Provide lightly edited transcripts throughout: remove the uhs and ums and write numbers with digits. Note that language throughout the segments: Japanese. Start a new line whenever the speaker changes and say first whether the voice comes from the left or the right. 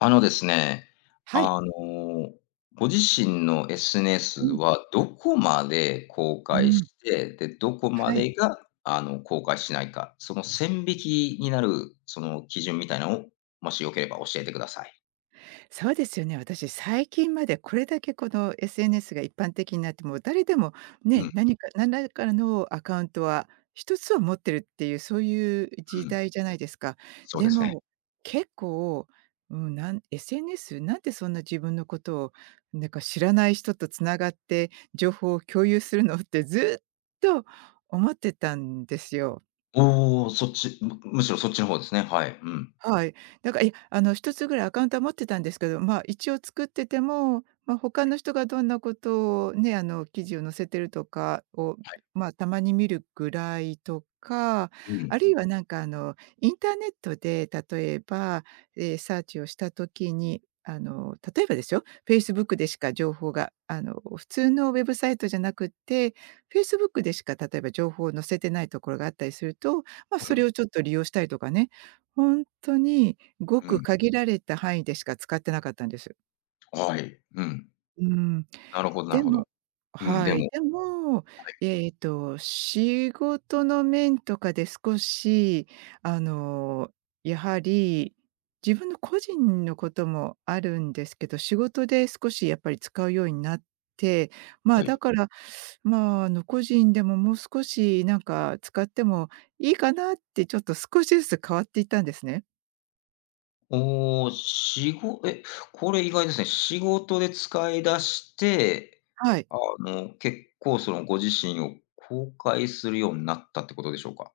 left: あのですね、
right: はい。
left: あの、ご自身の SNS
right: うん。
left: はどこまで公
right: う
left: 開
right: ん。
left: して、で、どこま
right: はい。
left: でが、公開しないか、その線引きになる、その基準みたいなのを、もしよければ教えてください。
right: そうですよね。私、最近までこれだけこの SNS が一般的になって、もう誰でも
left: うん、
right: ね、何か何らかのアカウントは一つは持ってるっていう、そういう
left: う
right: 時
left: ん。
right: 代じゃないですか。
left: そうで
right: で
left: すね。
right: も、結構、なんでそんな自分のことを、なんか知らない人と繋がって情報を共有するのってずっと思ってたんですよ。
left: おお、そっち、むしろそっちの方ですね。はい。うん。
right: はい。だから、いや、一つぐらいアカウントは持ってたんですけど、まあ、一応作ってても、まあ、他の人がどんなことをね、記事を載せてるとかを、まあ、たまに見るぐらいとか、
left: うん、
right: あるいはなんか、インターネットで例えば、サーチをした時に、あの、例えばですよ、Facebook でしか情報が、普通のウェブサイトじゃなくて、Facebook でしか例えば情報を載せてないところがあったりすると、まあ、それをちょっと利用したりとかね。ほんとにご
left: うん、う
right: く
left: ん。
right: 限られた範囲でしか使ってなかったんです。
left: はい。うん。
right: うん。
left: なるほどなる
right: で
left: ほ
right: も
left: ど。うん、
right: は
left: で
right: い。
left: も。
right: でも、仕事の面とかで少し、あの、やはり自分の個人のこともあるんですけど、仕事で少しやっぱり使うようになって、ま
left: は
right: あ、だ
left: い。
right: から、まあ、個人でももう少しなんか使ってもいいかなってちょっと少しずつ変わっていったんですね。
left: おお、しごえ、これ意外ですね。仕事で使い出して、
right: はい。
left: 結構そのご自身を公開するようになったってことでしょうか？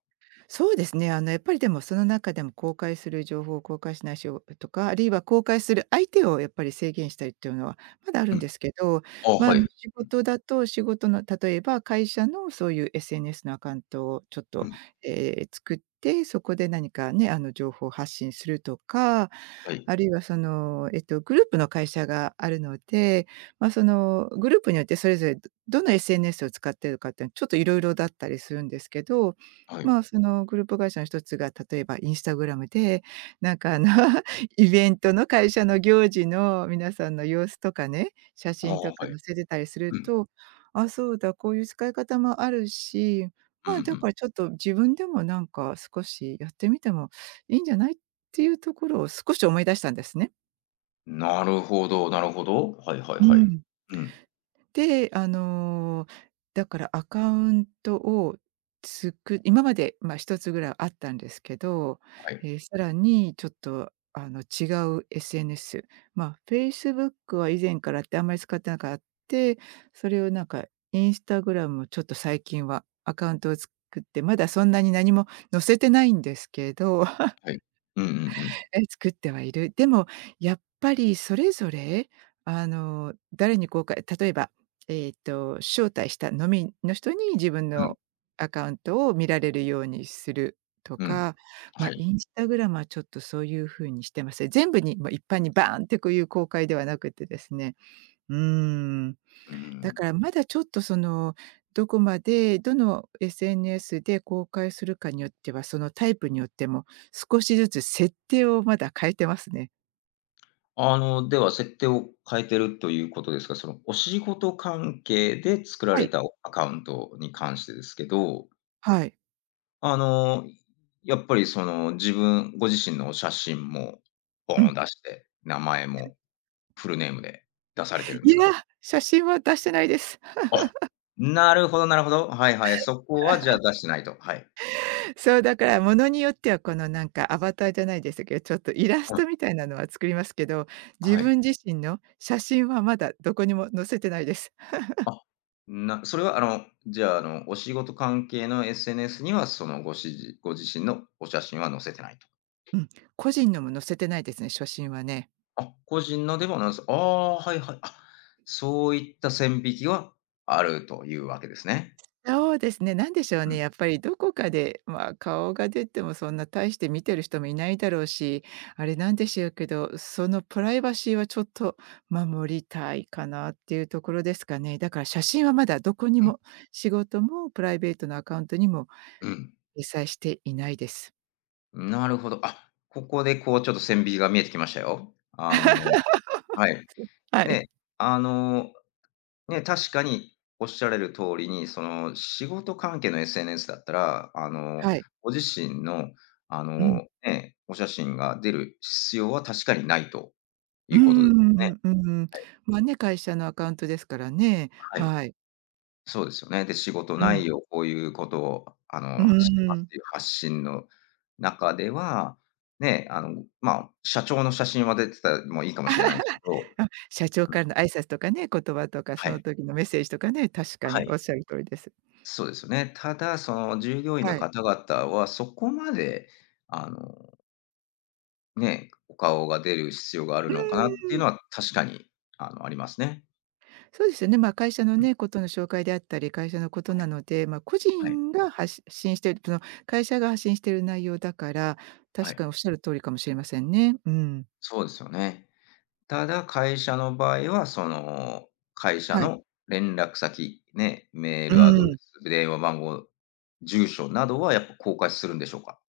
right: そうですね。あの、やっぱりでもその中でも公開する情報を公開しないしをとか、あるいは公開する相手をやっぱり制限したりっていうのはまだあ
left: う
right: るん
left: ん。
right: ですけど、
left: あ、
right: まあ、
left: はい。
right: 仕事だと仕事の例えば会社のそういう SNS のアカウントをちょっ
left: う
right: と、
left: ん。
right: 作って、そこで何かね、情報を発信するとか、
left: はい。
right: あるいはその、グループの会社があるので、まあ、そのグループによってそれぞれどの SNS を使っているかっていうのはちょっといろいろだったりするんですけど、
left: はい。
right: まあ、そのグループ会社の一つが、例えばインスタグラムで、なんか イベントの会社の行事の皆さんの様子とかね、写
left: ああ、
right: 真とか
left: はい。
right: 載せてたりする
left: うん。
right: と、あ、そうだ、こういう使い方もあるし、
left: うん
right: ま
left: う
right: あ、だ
left: ん。
right: からちょっと自分でもなんか少しやってみてもいいんじゃないっていうところを少し思い出したんですね。
left: なるほどなるほど。はいはい
right: う
left: はい。
right: ん。
left: うん。
right: で、だからアカウントを作今まで、まあ、一つぐらいあったんですけど、
left: はい。
right: さらにちょっと、違う SNS、まあ、Facebook は以前からあってあんまり使ってなかって、それをなんか Instagram もちょっと最近はアカウントを作って、まだそんなに何も載せてないんですけど、
left: はい。うんうんうん。
right: え、作ってはいる。でも、やっぱりそれぞれ、誰に公開、例えば、招待した飲みの人に自分
left: うん。
right: のアカウントを見られるようにすると
left: うん。
right: か、
left: は
right: ま、イ
left: い。
right: ンスタグラムはちょっとそういう風にしてますね。全部に、ま、一般にバーンってこういう公開ではなくてですね。うーん。
left: うー
right: だ
left: ん。
right: からまだちょっとその、どこまで、どの SNS で公開するかによっては、そのタイプによっても、少しずつ設定をまだ変えてますね。
left: では設定を変えてるということですが、そのお仕事関係で作ら
right: は
left: れ
right: い。
left: たアカウントに関してですけど、
right: はい。
left: あの、やっぱりその自分ご自身の写真もボ
right: う
left: ーン
right: ん。
left: 出して、名前もフルネームで出されてるんで
right: い
left: す
right: や、
left: か？
right: 写真は出してないです。
left: あ、なるほどなるほど。はいはい。そこはじゃあ出してないと。はい。
right: そう、だからものによってはこのなんかアバターじゃないですけど、ちょっとイラス
left: あ、
right: トみたいなのは作りますけど、自
left: はい。
right: 分自身の写真はまだどこにも載せてないです。
left: あ、それはじゃあ、お仕事関係の SNS にはそのごしじご自身のお写真は載せてないと。
right: うん、個人のも載せてないですね、写真はね。
left: あ、個人のでもなんです。ああ、はいはい。あ、そういった線引きはあるというわけですね。
right: そうですね、なんでしょう
left: う
right: ね、
left: ん
right: やっぱりどこかで、まあ、顔が出てもそんな大して見てる人もいないだろうし、あれなんでしょうけど、そのプライバシーはちょっと守りたいかなっていうところですかね。だから写真はまだどこに
left: うん
right: も、仕事もプライベートのアカウントにも
left: うん。
right: 掲載していないです。
left: なるほど。あ、ここでこうちょっと線引きが見えてきましたよ。はい。
right: はい。
left: ね、あの、ね、確かにおっしゃられる通りに、その仕事関係の SNS だったら、
right: はい。
left: ご自身の
right: うん。
left: ね、お写真が出る必要は確かにないと
right: う
left: いうことです
right: ん、う
left: よね。
right: んうんうん。まあね、会社のアカウントですからね。
left: はい。
right: はい。
left: そうですよね。で、仕事
right: う
left: な
right: ん。
left: いよ、こういうことを、
right: う
left: してますっ
right: ん。
left: ていう発信の中では、ね、まあ、社長の写真は出てたもいいかもしれないですけど。
right: あ、社長からの挨拶とかね、言葉とか、
left: は
right: その
left: い、
right: 時のメッセージとかね、確か
left: は
right: にお
left: い、
right: っしゃる通りです。
left: そうですよね。ただ、その従業員の
right: はい。
left: 方々はそこまで、あの、ね、お顔が出る必要がある
right: う
left: のか
right: ー
left: なっていう
right: ん、
left: のは確かに、ありますね。
right: そうですよね。まあ、会社のね、ことの紹介であったり、会社のこと
left: は
right: な
left: い、
right: ので、まあ、個
left: はい、
right: 人が発信している、その会社が発信している内容だから、
left: は
right: 確
left: い、
right: かにおっしゃる通りかもしれませんね。うん。
left: そうですよね。ただ、会社の場合は、その、会社
right: はい。
left: の連絡先、ね、メー
right: う
left: ルアドレ
right: ん。
left: ス、電話番号、住所などはやっぱ公開するんでしょうか？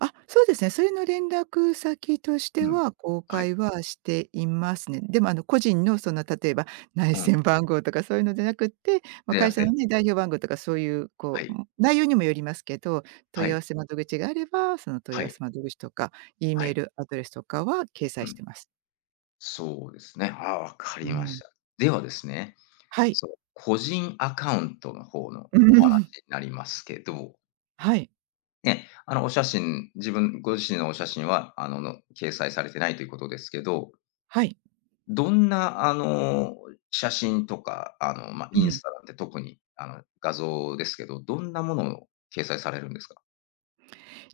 right: あ、そうですね。それの連絡先として
left: うん。
right: は、公
left: はい。
right: 開はしていますね。でも、個人のその例えば内
left: うん。
right: 線番号とかそういうのじゃなくって、まあ、
left: でな
right: 会
left: く
right: 社の
left: て。
right: ね、代表番号とかそういう
left: は
right: こう、
left: い。
right: 内容にもよりますけど、問
left: は
right: い合わ
left: い。
right: せ窓口があれば、その問い
left: は
right: 合わ
left: い。
right: せ窓口とか、E
left: は
right: メー
left: い。
right: ルアドレスとかは掲
left: う
right: 載し
left: ん。
right: てます。
left: そうですね。ああ、わか
right: う
left: りまし
right: ん。
left: た。ではですね、
right: はい。
left: そう、個人アカウントの方の
right: う
left: お話に
right: ん。
left: なりますけど、
right: はい。
left: ね、お写真、自分ご自身のお写真は、あのの、掲載されてないということですけど、
right: はい。
left: どんな、写真とか、ま、
right: う
left: イン
right: ん。
left: スタなんて特に、画像ですけど、どんなものを掲載されるんですか？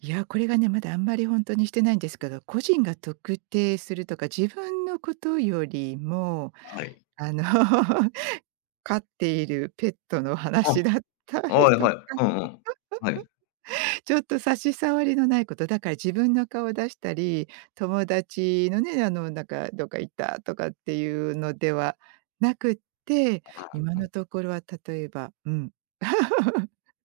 right: いや、これがね、まだあんまり本当にしてないんですけど、個人が特定するとか、自分のことよりも
left: はい。
right: あの 飼っているペットの
left: あ、
right: 話だったり
left: はい
right: と
left: はい。
right: か、
left: うんうん。はい。
right: ちょっと差し障りのないこと、だから自分の顔を出したり、友達のね、なんか「どっか行った」とかっていうのではなくって、今
left: うんう
right: の
left: ん。
right: ところは例えば、うん、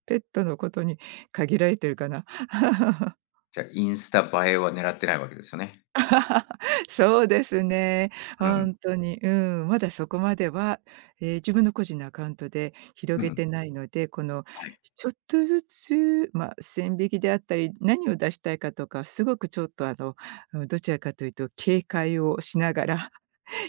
right: ペットのことに限られてるかな。
left: じゃ、インスタ映えは狙ってないわけですよね。
right: そうですね。
left: うん、
right: 本当に、うん、まだそこまでは、自分の個人のアカウントで広
left: う
right: げ
left: ん、
right: てないので、この
left: はい。
right: ちょっとずつ、まあ、線引きであったり、何を出したいかとか、すごくちょっとうん、どちらかというと警戒をしながら、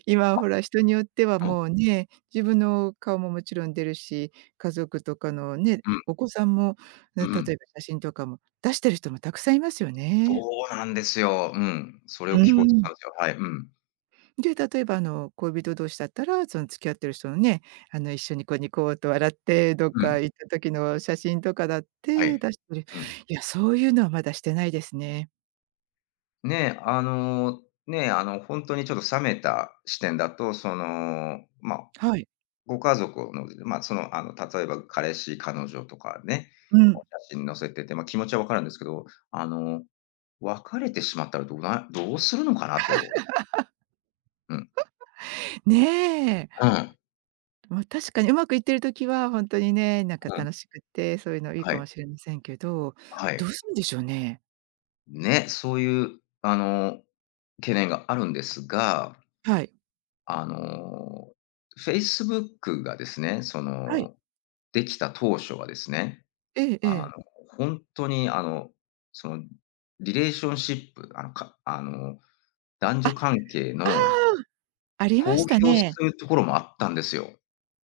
right: 今はほら、人によっては
left: うん、
right: もうね、自分の顔ももちろん出るし、家族とかのね、
left: うん、
right: お子さんも、
left: う
right: ね、
left: ん。
right: 例えば写真とかも出してる人もたくさんいますよね。
left: そうなんですよ。うん。それを
right: う
left: 聞こうとした
right: ん。
left: んですよ。はい。うん。
right: で、例えば恋人同士だったら、その付き合ってる人のね、一緒にこうニコうと笑って、どっ
left: うん。
right: か行った時の写真とかだっ
left: は
right: て
left: い。
right: 出したり、
left: うん。
right: い。や、そういうのはまだしてないですね。
left: ね、ね、ほんとにちょっと冷めた視点だと、その、
right: はい。
left: ご家族の、まあ、その、例えば彼氏、彼女とかね、
right: う
left: お
right: ん。
left: 写真載せてて、まあ、気持ちは分かるんですけど、あの、別れてしまったらどうするのかなと。うん。
right: ねえ。
left: うん。
right: まあ、確かにうまくいってる時は本当にね、なんか
left: うん。
right: 楽しくって、そういうのいい
left: は
right: かも
left: い。
right: しれませんけど、
left: は
right: ど
left: い。
right: うするんでしょうね。
left: ね、そういう、懸念があるんですが、
right: はい。
left: あの、Facebook がですね、そ
right: はい。
left: の、できた当初はですね、
right: えええ
left: あの、
right: え。
left: 本当に、その、リレーションシップ、かあの男
right: あ、
left: 女
right: あ
left: 関係
right: あ、
left: の
right: ありま
left: 公
right: した
left: 表す
right: ね。
left: るところもあったんですよ。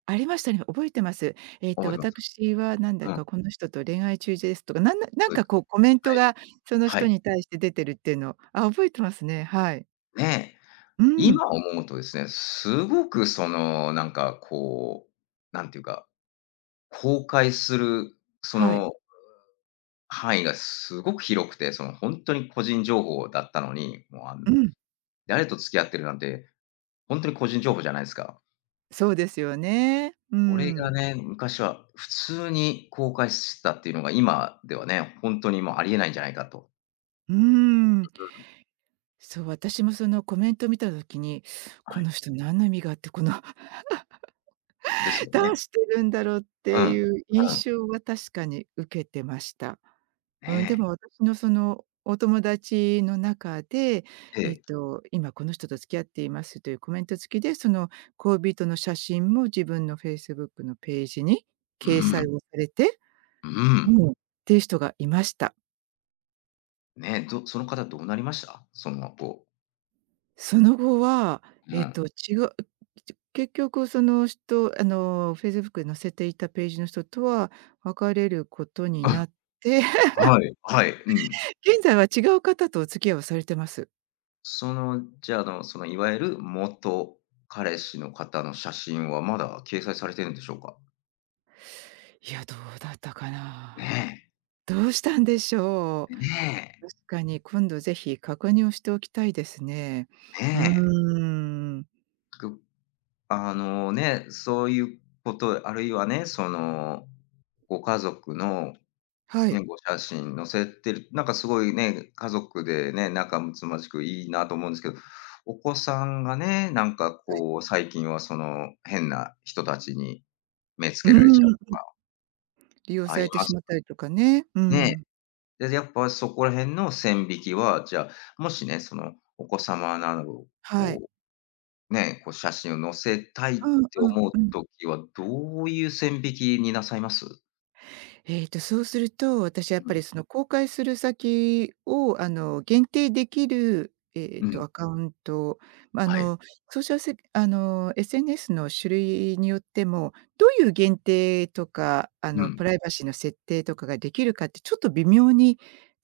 right: ありましたね。覚えてます。えっ
left: 覚
right: と
left: えてます。
right: 「私はなんだ
left: うん。
right: かこの人と恋愛中です」とか、なん
left: そうで
right: か
left: す。
right: こうコメン
left: は
right: ト
left: い。
right: がその
left: は
right: 人
left: い。
right: に対して出てるっていうのあ、覚えてますね。はい。
left: ね、
right: うん。
left: 今思うとですね、すごくその、なんかこう、なんていうか、公開するそ
right: はい。
left: の範囲がすごく広くて、そのほんとに個人情報だったのに、もう、
right: うん。
left: 誰と付き合ってるなんて、ほんとに個人情報じゃないですか。
right: そうですよね。う
left: これが
right: ん。
left: ね、昔は普通に公開してたっていうのが、今ではね、ほんとにもうありえないんじゃないかと。
right: うーん。そう、私もそのコメントを見た時に、
left: は
right: こ
left: い。
right: の人何の意味があってこの
left: ですよ
right: どう
left: ね。
right: してるんだろうっ
left: う
right: て
left: ん、
right: いう
left: うん。
right: 印象は確かに受けてました。うん、で
left: ね
right: も私のそのお友達の中で、
left: え、ええ、
right: 今この人と付き合っていますというコメント付きで、その恋人の写真も自分のフェイスブックのページに
left: う
right: 掲載
left: ん、
right: をされて、
left: う
right: う
left: ん。
right: ん、っていう人がいました。
left: ねえ、その方どうなりました？その後。
right: その後は、
left: う
right: えっ
left: ん。
right: と、違う結局その人、フェイスブックに載せていたページの人とは別れることに
left: あ、
right: なって、
left: はい、はい、うん。
right: 現在は違う方とお付き合いをされてます。
left: その、じゃあ、そのいわゆる元彼氏の方の写真はまだ掲載されてるんでしょうか？
right: いや、どうだったか
left: ね
right: な。どうしたんでしょ
left: え、
right: う。
left: ね
right: 確かに今度ぜひ確認をしておきたいですね。
left: え、
right: う
left: ねえ。
right: ーん。
left: くあのね、そういうこと、あるいはね、その、ご家族の
right: は
left: ね、
right: い。
left: ご写真載せてる、なんかすごいね、家族でね、仲睦まじくいいなと思うんですけど、お子さんがね、なんか
right: はい。
left: こう、最近はその変な人たちに目つ
right: う
left: け
right: ー
left: られちゃう、
right: ん、利用
left: あ
right: さ
left: り
right: れて
left: ま
right: し
left: す
right: まったりとかね。う
left: ね。
right: ん。
left: で、やっぱそこら辺の線引きは、じゃあ、もしね、そのお子様など、
right: はい。
left: こう、ね、こう写真を載せたいっ
right: うん
left: て
right: うん
left: 思う
right: うん。
left: 時は、どういう線引きになさいます？
right: そうすると、私はやっ
left: う
right: ぱ
left: ん。
right: りその公開する先を、限定できる、
left: うん。
right: アカウント、ま、あ
left: はい。
right: の、ソーシャルセあの、SNS の種類によっても、どういう限定とか、
left: うん。
right: プライバシーの設定とかができるかってちょっと微妙に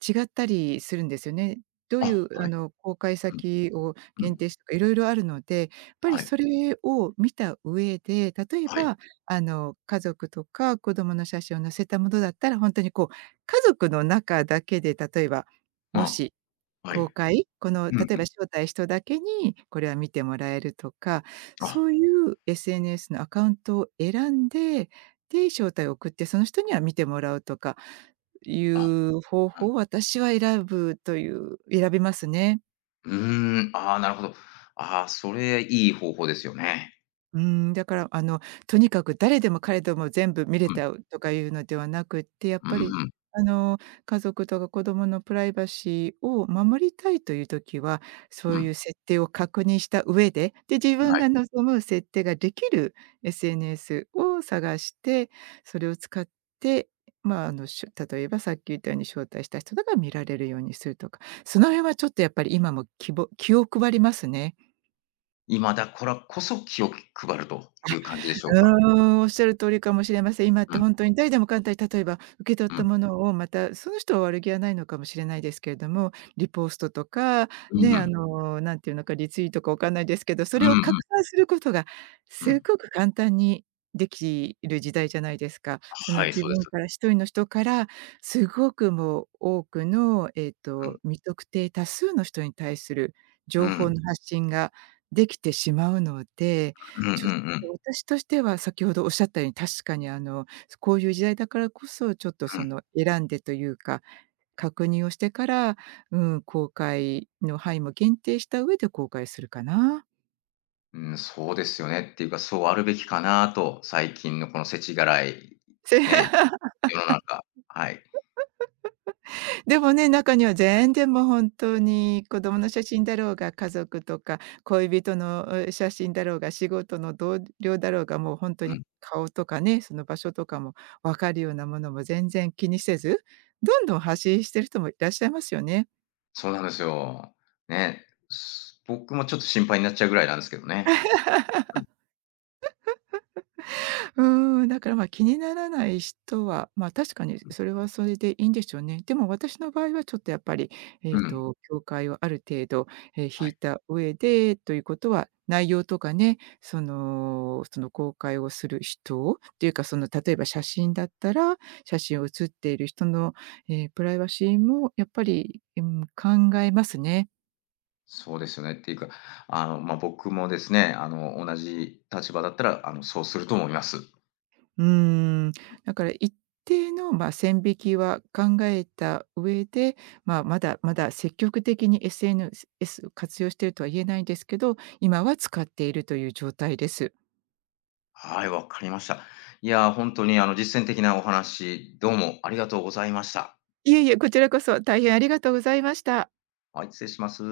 right: 違ったりするんですよね。どうい
left: あ、
right: う、
left: はい。
right: 公開
left: うん、
right: 先を
left: う
right: 限定
left: ん。
right: してとかいろいろあるので、やっぱり
left: はい。
right: それを見た上で、例え
left: はい。
right: ば家族とか子供の写真を載せたものだったら、本当にこう、家族の中だけで、例えば、
left: う
right: も
left: ん。
right: し
left: はい。
right: 公
left: う
right: 開、この、例
left: んう
right: え
left: ん。
right: ば招待人だけにこれは見てもらえるとか、
left: あ、
right: そういう SNS のアカウントを選んで、で、招待を送って、その人には見てもらうとかい
left: あ、
right: う方法
left: あ、
right: を私は選ぶという選びますね。
left: うーん、ああ、なるほど。ああ、それいい方法ですよね。
right: うーん、だから、とにかく誰でも彼でも全部見れ
left: うん、
right: たとかいうのではなくって、やっ
left: う
right: ぱり、
left: ん、うん、
right: あの、家族とか子供のプライバシーを守りたいという時は、そういう
left: う
right: 設定を確認した上で、で、自
left: ん、は
right: 分
left: い。
right: が望む設定ができる SNS を探して、それを使って、まあ、例えばさっき言ったように招待した人とかが見られるようにするとか、その辺はちょっとやっぱり今も気を配りますね。
left: 今だからこそ気を配るという感じでしょう
right: う
left: か？
right: ーん、おっしゃる通りかもしれません。今っ
left: う
right: て
left: ん、
right: ほんとに誰でも簡単に例えば受け取っ
left: うん、
right: たものをまた、その人は悪気はないのかもしれないですけれども、リポストとか、
left: うんう
right: ね、
left: ん、
right: なんていうのか、リツイートかわかんないですけど、そ
left: う
right: れを拡
left: ん
right: 散することが
left: うん、う
right: す
left: ん。
right: ごく簡単にできる時代じゃないですか。その
left: はい、
right: 自
left: そうで
right: 分
left: す。
right: から一人の人から、すごくもう多くの、
left: うん、
right: 未特定多数の人に対する
left: うん、
right: 情
left: う
right: 報
left: ん
right: の発信ができてしまうので、
left: うんうん、うんうんうん、はい、そうです、うんうんうん
right: ちょっ
left: うんうん
right: 私としては先ほどおっしゃったように、確かにこういう時代だからこそ、ちょっと
left: うん
right: その選んでというか、確認をしてから、うん、公開の範囲も限定した上で公開するかな。
left: うん、そうですよねっていうか、そうあるべきかなと、最近のこの世知辛い、
right: せ
left: ね、世の中。はい。
right: でもね、中には全然もう本当に子供の写真だろうが、家族とか恋人の、写真だろうが、仕事の同僚だろうが、もう本当
left: う
right: に
left: ん、
right: 顔とかね、その場所とかも分かるようなものも全然気にせず、どんどん発信してる人もいらっしゃいますよね。
left: そうなんですよ。ね、僕もちょっと心配になっちゃうぐらいなんですけどね。うん、
right: うーん、だからまあ気にならない人は、まあ確かにそれはそれでいいんでしょうね。でも私の場合はちょっとやっぱり、
left: うん、
right: 境界をある程度、
left: は
right: 引
left: い、
right: いた上でということは、内容とかね、その公開をする人っていうか、その例えば写真だったら、写真を写っている人の、プライバシーもやっぱり、うん、考えますね。
left: そうですよね。っていうか、まあ、僕もですね、同じ立場だったら、そうすると思います。
right: うーん、だから一定の、まあ、線引きは考えた上で、まあ、まだまだ積極的に SNS 活用しているとは言えないんですけど、今は使っているという状態です。
left: はい、わかりました。いやー、ほんに、実践的なお話、どうもありがとうございました。
right: いえいえ、こちらこそ大変ありがとうございました。
left: はい、失礼します。